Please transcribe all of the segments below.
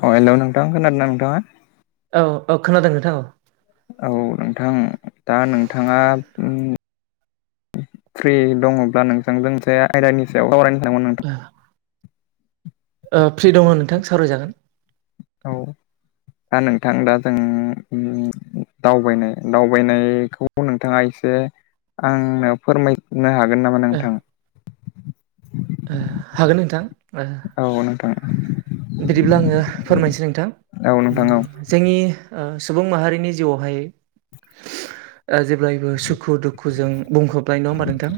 अ hello नोंथां खोनादोंना नोंथाङा औ औ खोनादों नोंथां औ औ नोंथां। दा नोंथाङा ओं फ्रि दङब्ला नोंथांजों एसे आयदानि सायाव सावरायनो थांगोमोन नोंथां। फ्रि दङ नोंथां सावरायजागोन। औ आं नोंथां दा जोंओ दावबायनाय दावबायनायखौ नोंथाङा एसे आंनो फोरमाय होननो हागोन नामा ओ नोंथां? हागोन नोंथां। ओ औ नोंथां। बिदिब्ला आङो फोरमायनोसै नोंथां। औ नोंथां औ जोंनि ओ सुबुं माहारिनि जिउआवहाय जेब्लायबो सुखु दुखुजों बुंफबनाय नङा होमबा नोंथां?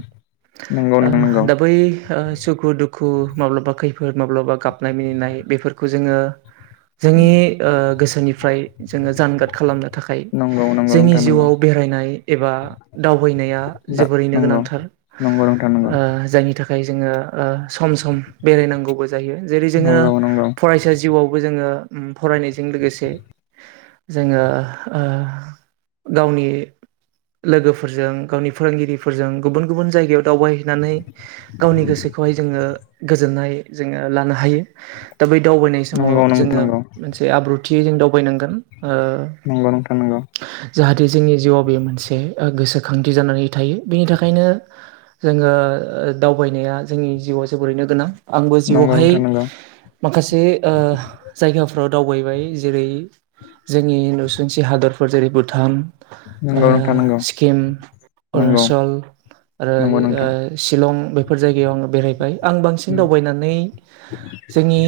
नंगौ ओ नोंथां नंगौ दा बै ओ सुखु दुखु, माब्लाबा खैफोद, माब्लाबा गाबनाय मिनिनाय,। खौ जोंङो जोंनि ओ गोसोनिफ्राय जोंङो जानगार खालामनो थाखाय नंगौ नंगौ जोंनि नोंथां नंगौ जिउआव बेराय नाय एबा दावबायनाया दा जोबोरैनो नंगौ गोनांथार। नंगौ नोंथां नंगौ ओ जायनि थाखाय थाखाय जोंङो सम सम बेरायनांगौबो जायो। जेरै जोंङो नंगौ नंगौ फरायसा जिउआवबो जोंङो फरायनाय जों लोगोसे जोंङो ओ गावनि लोगोफोरजों, गावनि फोरोंगिरिफोरजों गुबुन गुबुन जायगायाव दावबायहैनानै गावनि गोसोखौहाय जोंङो गोजोननाय जोंङो लानो हायो। दा बै दावबायनाय समाव नंगौ जोंङो मोनसे आब्रुथियै जों दावबायनांगोन। ओ नोंथां नंगौ जाहाथे जोंनि जिउआव बेयो मोनसे गोसोखांथि जानानै थायो। बिनि थाखायनो जोंङो दावबायनाया जोंनि जिउआव जोबोरैनो गोनां। आंबो नंगौ जिउआवहाय नोंथां नंगौ माखासे ओ जायगाफ्राव दावबायबाय जेरै जोंनि नसुंसि हादरफोर। जेरै -भुटान, ओ नंगौ नोंथां नंगौ नोंथां नंगौ सिक्किम, अरुनाचल, आरो ओ नंगौ नोंथां ओ शिलं बेफोर जायगायाव आङो बेरायबाय आं बांसिन नंगौ दावबायनानै बिनि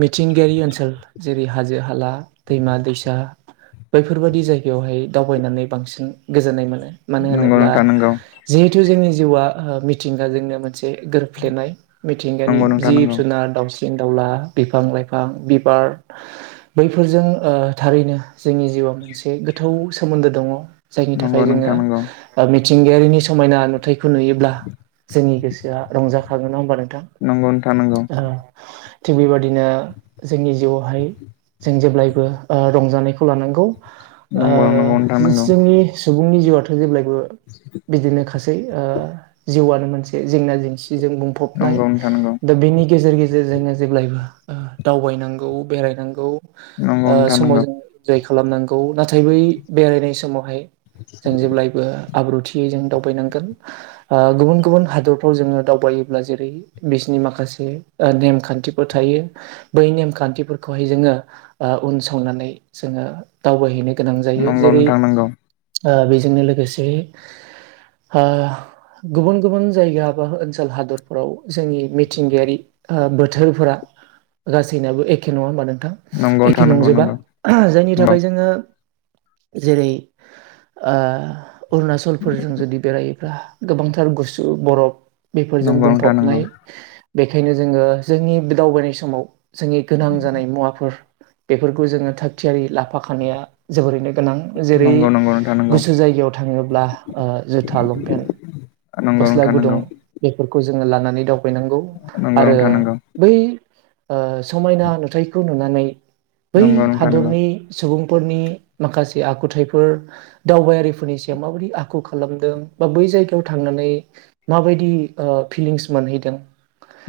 मिथिंगायारि ओनसोल। जेरै- हाजो हाला, दैमा दैसा, बैफोरबायादि जायगायावहाय दावबायनानै बांसिन गोजोननाय मोनो। मानो नंगौ होनोब्ला नोंथां नंगौ जिहेथु जोंनि जिउआ मिथिंगाजोंनो मोनसे गोरोबफ्लेनाय। मिथिंगानि नंगौ नोंथां जिब नंगौ जुनार, दावसि दाउला, बिफां लाइफां, बिबार, बैफोरजों ओ थारैनो जोंनि जिउ ब मोनसे गोथौ सोमोन्दो दङ। जायनि नंगौ थाखाय जोंङो नोंथां नंगौ ओ मिथिंगायारिनि समायना नुथाय खौ नुयोब्ला जोंनि गोसोआ रंजाखागोन नङा होमबा नोंथां? नंगौ थिग बेबायादिनो जोंनि जिउआवहाय जों जेब्लायबो ओ रंजानायखौ खौ लानांगौ नोंथां ओ नंगौ जोंनि सुबुंनि जिउ'आथ जेब्लायबो बिदिनो खासै ओ जिउआनो मोनसे जेंना जेंसि जों बुंफबनाय। नंगौ नंगौ दा बेनि गेजेर गेजेरजों जेब्लायबो ओ दावबायनांगौ बेरायनांगौ ओ नोंथां समाव नंगौ जोङ इन्जय खालामनांगौ। नाथाय नाथाय बै बेरायनाय समावहाय जों जेब्लायबो आब्रुथियै जों दावबायनांगोन ओ गुबुन गुबुन हादरफ्राव जोंङो दावबायोब्ला जेरै -बिसिनि नि माखासे नेमखान्थिफोर थायो। बै नेमखान्थिफोरखौहाय जोंङो ओ उन संनानै जों ओ दावबायहैनो गोनां जायो। नंगौ नोंथां नंगौ जेरै-ओ बेजोंनो लोगोसे ओ गुबुन गुबुन जायगा बा ओनसोल हादरफोराव जोंनि मिथिंगायारि ओ बोथोरफोरा गासैनियाबो एखे नङा होनबा नों नोंथां नंगौ एखे नोंथां नंगौ नंजोबा। नंगौ ओहो जायनि थाखाय जोंङो जेरै- ओ अरुणाचलफोरजों जुदि बेरायोब्ला गोबांथार गुसु बरफ बेफोरजों नोंथां नंगौ बुंफबनाय। बेखायनो जोंङो जोंनि दावबायनाय समाव जोंनि गोनां जानाय मुवाफोर बेफोरखौ जोंङो थागथियारि ला फाखानाया जोबोरैनो गोनां जेरै नंगौ नोंथां नंगौ गुसो जायगायाव थाङोब्ला जुथाल नंगौ नंगौ गस्ला नोंथां गुदुं नंगौ जोङो लानानै दावबायनांगौ नंगौ नंगौ आरो नोंथां नंगौ बै समायना नुथायखौ नुनानै बै नंगौ नोंथां नंगौ नोंथां नंगौ हादरनि सुबुं फोरनि माखासे आखुथायाइफोर दावबायारिफोरनि सायाव माबायदि आखु खालामदों बा बै जायगायाव थांनानै माबायदि फिलिंस मोनहैदों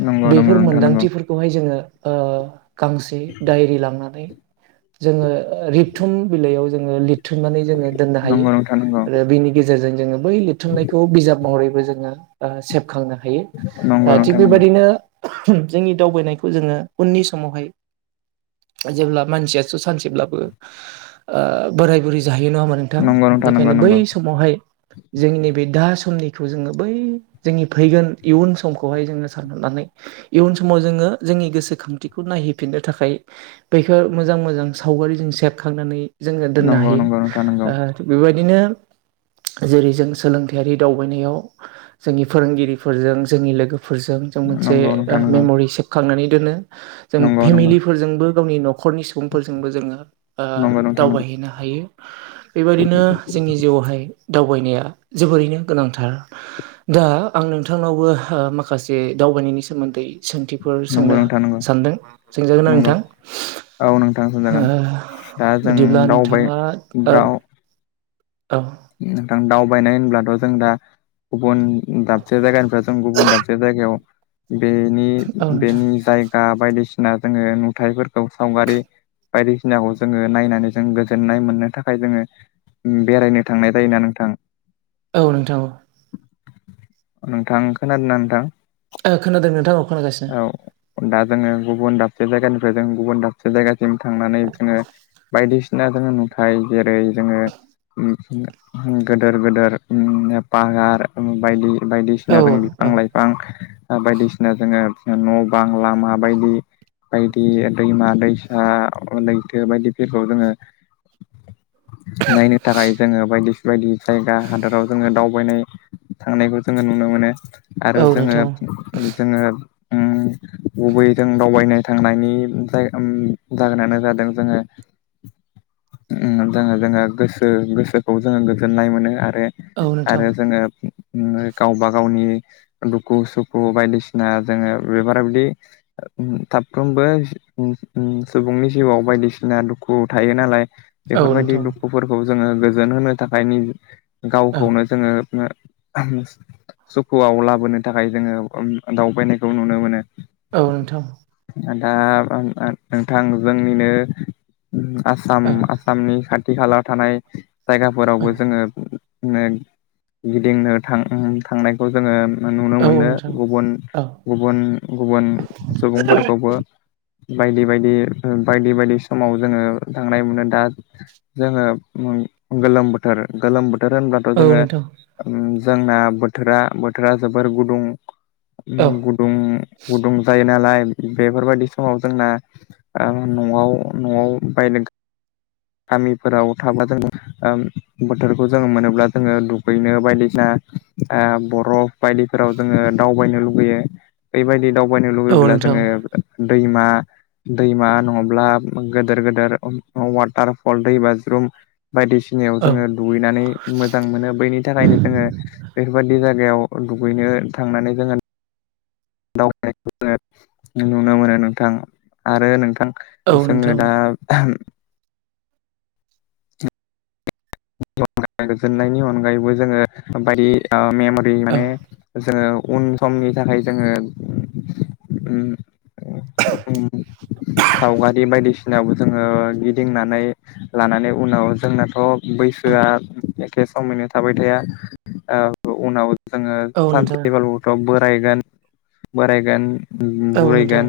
नंगौ बेफोर नोंथां नंगौ मोनदांथिफोरखौहाय जोङो गांसे दायरि लांनानै जोङो रिबथुम बिलाइयाव जो लिरथुमनानै जोङो दोननो हायो नंगौ नंगौ नोंथां आरो नंगौ बेनि गेजेरजों जोङो बै लिरथुमनायखौ बिजाब महरैबो जों जोङो सेबखांनो हायो थिग बेबायदिनो जोंनि दावबायनायखौ जोङो उननि समावहाय जेब्ला मानसियासो सानसेब्लाबो बोराय बुरै ज जाहायो नङा होमबा नोंथां नंगौ नोंथां नंगौ बेखायनो बै समावहाय जोंनि नैबे दा समनिखौ जोङो बै जोंनि फैगोन इयुन समखौहाय जोङो सानहरनानै इयुन समाव जोङो जोंनि गोसोखांथिखौ नायहैफिननो थाखाय बेैफोर मोजां मोजां साव सावगारिजों सेबखांनानै जोङो दोननो नंगौ नोंथां नंगौ हायो बेबायदिनो जेरै जों सोलोंथायारि दावबायनायाव जोंनि फोरोंगिरिफोरजों जोंनि लोगोफोरजों जों मोनसे नंगौ नोंथां नंगौ मेमरि सेबखांनानै दोनो जों नंगौ नंगौ फेमिलिफोरजोंबो गावनि नख'र न'खरनि सुबुंफोरजोंबो जोङो नंगौ नोंथां नंगौ नोंथां नंगौ नोंथां नंगौ दावबायहैनो हायो बेबायादिनो जोंनि जिउआवहाय दावबायनाया जोबोरैनो गोनांथार दा आं नोंथांनावबो माखासे दावबायनायनि सोमोन्दै सोंथिफोर नंगौ सोंनो नोंथां नंगौ सानदों सोंजागोना नंगौ नोंथां औ नोंथांसिन ओ जागोन दा जों बिदिब्ला दावबाय नोंथाङा ओ दाउ औ दावबायनाय होनब्लाथ' जों दा गुबुन दाबसे जायगानिफ्राय जों गुबुन दाबसे जायगायाव बेनि औ नोंथां बेनि जायगा बायदिसिना जोङो नुथायफोरखौ सावगारि बायदिसिनाखौ जोङो नायनानै जों गोजोननाय मोननो थाखाय जोङो बेरायनो थांनाय जायोना नोंथां औ नोंथां औ नोंथां खोनादोंना नोंथां खोनादों नोंथां खोनागासिनो औ दा जोङो गुबुन दाबसे जायगानिफ्राय जों गुबुन दाबसे जायगा सिम थांनानै जोङो बायदिसिना जोङो नुथाय जेरै जोङो गोदोर गोेदेर ने फाहार बायदि औ बायदिसिना जों बिफां औ लाइफां बायदिसिना जोङो न' बां लामाबायदि बायदि दैमा दैसा लैथो बायदिफोरखौ जोङो नायनो थाखाय जोङो बायदि बायदि जायगा हादराव जोङो दावबायनाय थांनायखौ जोङो नुनो मोनो औ आरो जोङो नोंथां जोङो गुबै जों दावबायनाय थांनायनि ज जाहोनानो जादों जोङो जोङो जोङो गोसो गोसोखौ जोङो गोजोननाय मोनो आरो औ नोंथां आरो जोङो गावबा गावनि दुखु सुखु बायदिसिना जोङो बेफोरार बिदि साफ्रोमबो सुबुंनि जिउआव बायदिसिना ना दुखु थायो नालाय औ बेफोरबायदि नोंथां दुखुफोरखौ जोङो गोजोन होनो थाखाय औ गावखौनो जोङो सुखुआव लाबोनो थाखाय जोङो दावबायनायखौ नुनो मोनो औ नोंथां दा नोंथां जोंनिनो आसाम आसामनि खाथि खाथि खाला थानाय जायगाफोरावबो जोङो [inaudible] गिदिंनो थां थांनायखौ जोङो नुनो औ मोनो नोंथां गुबुन औ गुबुन गुबुन सुबुंफोरखौबो बायदि बायदि बायदि बायदि समाव जोङो थांनाय मोनो दा जोङो गोलोम बोथोर गोलोम बोथोर बोथोर होनब्लाथ' औ जोङो नोंथां जोंना बोथोरा बोथोरा जोबोर गुदुं औ गुदुं गुदुं जायो नालाय बेफोरबायदि समाव जोंना न'आव न'आव बाय गामिफोराव थाब्ला जों बोथोरखौ जोङो मोनोब्ला जोङो दुगैनो बायदिसिना ओ बर' बायदिफोराव जोङो दावबायनो लुुबैयो ओयबायदि दावबायनो औ लुुबैब्ला नोंथां जोङो दै दैमा दैमा नङाब्ला गेदेर गेदेर वाटारफल दै बाज्रुम बायदिसिनायाव जोङो औ दुगैनानै मोजां मोनो बैनि थाखायनो जोङो बैफोरबायदि जायगायाव दुगैनो थांनानै जोङो दावबायनायखौ नुनो मोनो नोंथां आरो नोंथां औ जोङो नोंथां दा गोजोननायनि अनगायैबो जोङो बायदि मेमरि औ माने जोङो उन समनि थाखाय जोङो सावगारि बायदिसिना जोङो गिदिंनानै लानानै उनाव जोंनाथ' बै [inaudible] औ एखे समयनो थाबाय ओ थाया उनाव जोङो औ नोंथां सानसेब्लाबोथ' बोरायगोन बोरायगोन औ बुरै नोंथां गोन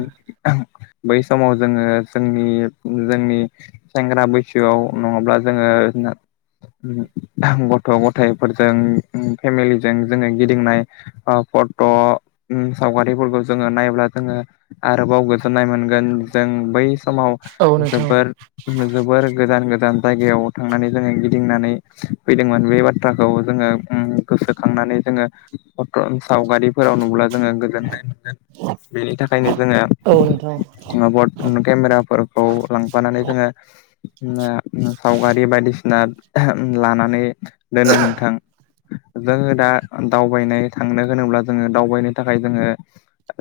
बै समाव जोङो जोंनि जोंनि सेंग्रा बैसोआव नङाब्ला जोङो [inaudible] गथ' गथाइफोरजों फेमिलिजों जोङो गिदिंनाय फट' सावगारिफोरखौ जोङो नायब्ला जोङो आरोबाव गोजोननाय मोनगोन जों बै समाव औ नोंथां जोबोर जोबोर गोजान गोजान जायगायाव थांनानै जोङो गिदिंनानै फैदोंमोन बे बाथ्राखौ जोङो गोसोखांनानै जोङो सावगारि फोराव नुब्ला जोङो गोजोननाय मोनगोन बेनि थाखायनो जोङो औ नोंथां केमेराफोरखौ लांफानानै जोङो सावगारि बायदिसिना लानानै दोनो नोंथां जोङो दा दावबायनाय थांनो होनोब्ला जोङो दावबायनो थाखाय जोङो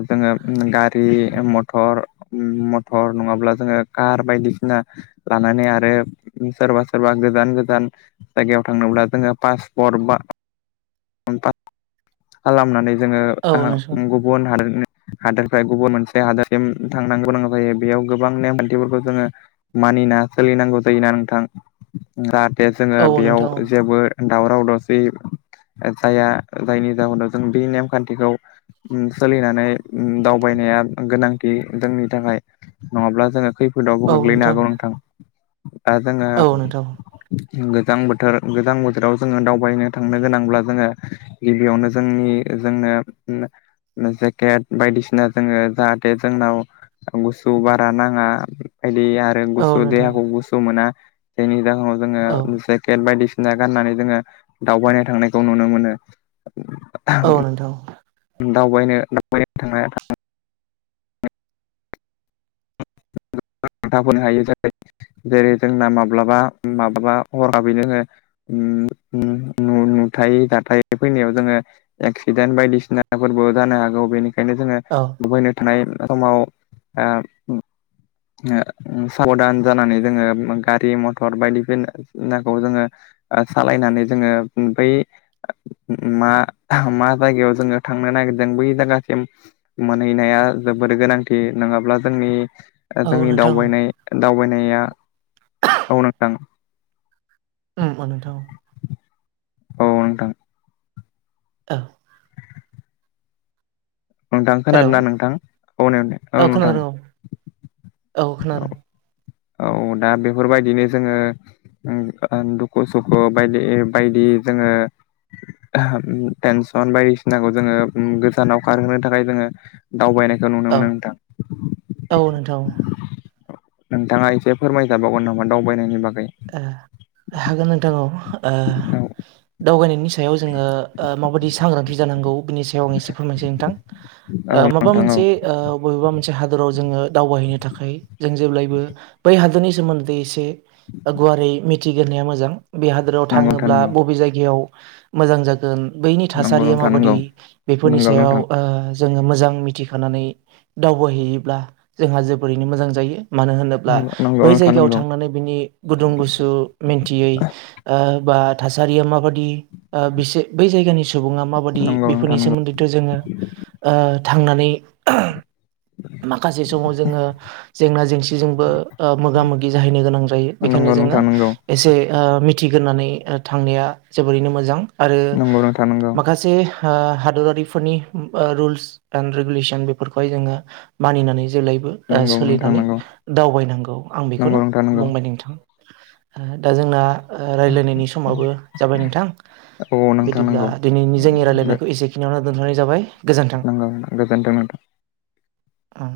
जोङो गारि मथर नङाब्ला जोङो कार बायदिसिना लानानै आरो सोरबा सोरबा गोजान गोजान गोजान जायगायाव थांनोब्ला जोङो पासपर्ट बा खालामनानै औ जोङो नोंथां गुबुन हादोरनि हादोरनिफ्राय गुबुन मोनसे हादोरसिम थांनांगौ गोनां जायो बेयाव गोबां नेमखान्थिफोरखौ जोङो मानो मानिना सोलिनांगौ जायोना नोंथां दे जोङो औ बेयाव नोंथां जेबो दावराव दावसि जाया जायनि जाहोनाव जों बे नेमखान्थिखौ सोलिनानै दावबायनाया गोनांथि जोंनि थाखाय नङाब्ला जों खैफोद खोफोदआवबो गोग्लैनो हागौ नोंथां दा जोङो औ नोंथां गोजां बोथोर गोजां बोथोराव जोङो दावबायनो थांनो गोनांब्ला जोङो गिबियावनो जोंनि जोंनो जेकेट बायदिसिना जोङो जाहाथे जोंनाव गुसु बारा नाङा दे आरो औ गु नोंथां देहाखौ गुसु मोना जायनि जाहोनाव औ जो जे बायदिसिना गाननानै जोङो दावबायनाय थांनायखौ नुनो मोनो औ नोंथां दावबायनो दावबायनो थांनाय [unintelligible] हायो [unintelligible] जेरै जोंना माब्लाबा - माब्लाबा हराबै जोङो उम - उम थाय दाथाय फैनायाव जोङो एक्सिडेन्ट बायदिसिनाफोरबो जानो हागौ बेनि खायनो जोङो औ लुबैनो थानाय समाव ओ ओ साबधान जानानै जोङो गारि -मथर बायदिनानाखौ जोङो सालायनानै जोङो बै मा मा जायगायाव जोङो थांनो नागिरदों बै जायगासिम मोनहैनाया जोबोद गोनांथि नङाब्ला जोंनि औ जोंनि नोंथां दावबायनाय- दावबायनाया औ नांथां उम नोंथां औ नोंथां औ नोंथां हेलौ खोनादोंना नोंथां औ नों औ नोंथां औ खोनादों औ दा बेफोरबायदिनो जोङो दुखु - सुखु बायदि बायदि जोङो टेनसन बायदिसिनाखौ जोङो गोजानाव खारहोनो थाखाय जोङो दावबायनाय औ - औ नोंथां नोंथाङा एसे फोरमायजाबावगोन नामा दावबायनायनि बागै हागोन नोंथां औ ओ औ दावबायनायनि सायाव जोङो माबायदि सांग्रांथि जानांगौ बिनि सायाव आं एसे फोरमायसै नोंथां औ ओ माबा नोंथां औ मोनसे ओ बबेबा मोनसे हादराव जोङो दावबायहैनो थाखाय जों जेब्लायबो बै हादोरनि सोमोन्दै एसे गुवारै मिथिग्रोनाया मोजां बे हादोराव नंगौ नोंथां थाङोब्ला नंगौ बबे जायगायाव मोजां जागोन बैनि नंगौ थासारिया नोंथां माबादि नंगौ बेफोरनि नंगौ सायाव नोंथां ओ जोङो मोजां मिथिखानानै दावबायहैयोब्ला जोंहा जोबोरैनो मोजां जायो मानो होनोब्ला नंगौ बै नोंथां जायगायाव नंगौ थांनानै बिनि गुदुं- गुसु मिन्थियै ओ बा थासारिया माबादि ओ बिसो बै जायगानि सुबुं सुबुङा माबादि बेफोरनि सोमोन्दैथ' जोङो ओ थांनानै [unintelligible] माखासे समाव जोङो जेंना जेंसिजोंबो ओ मोगा - मोगि जाहैनो गोनां जायो बेखायनो नंगौ जोङो नोंथां नंगौ एसे ओ मिथिग्रानै थांनाया जोबोरैनो मोजां आरो नंगौ नोंथां नंगौ माखासे ओ हादरारिफोरनि ओ रुल्स एन रिगुलेसन बेफोरखौहाय जोङो मानिनानै जेब्लायबो नंगौ नोंथां नंगौ ओ नोंथां सोलिनानै नंगौ दावबायनांगौ आं नंगौ बेखौनो नोंथां नंगौ बुंबाय नोंथां दा जोंना रायलायनायनि समावबो जाबाय नोंथां औ नोंथां बिदिब्ला नंगौ दिनैनि जोंनि रायलायनायखौ एसेखिनियावनो दोनथ'नाय जाबाय नोगौ गोजोनथों नो औ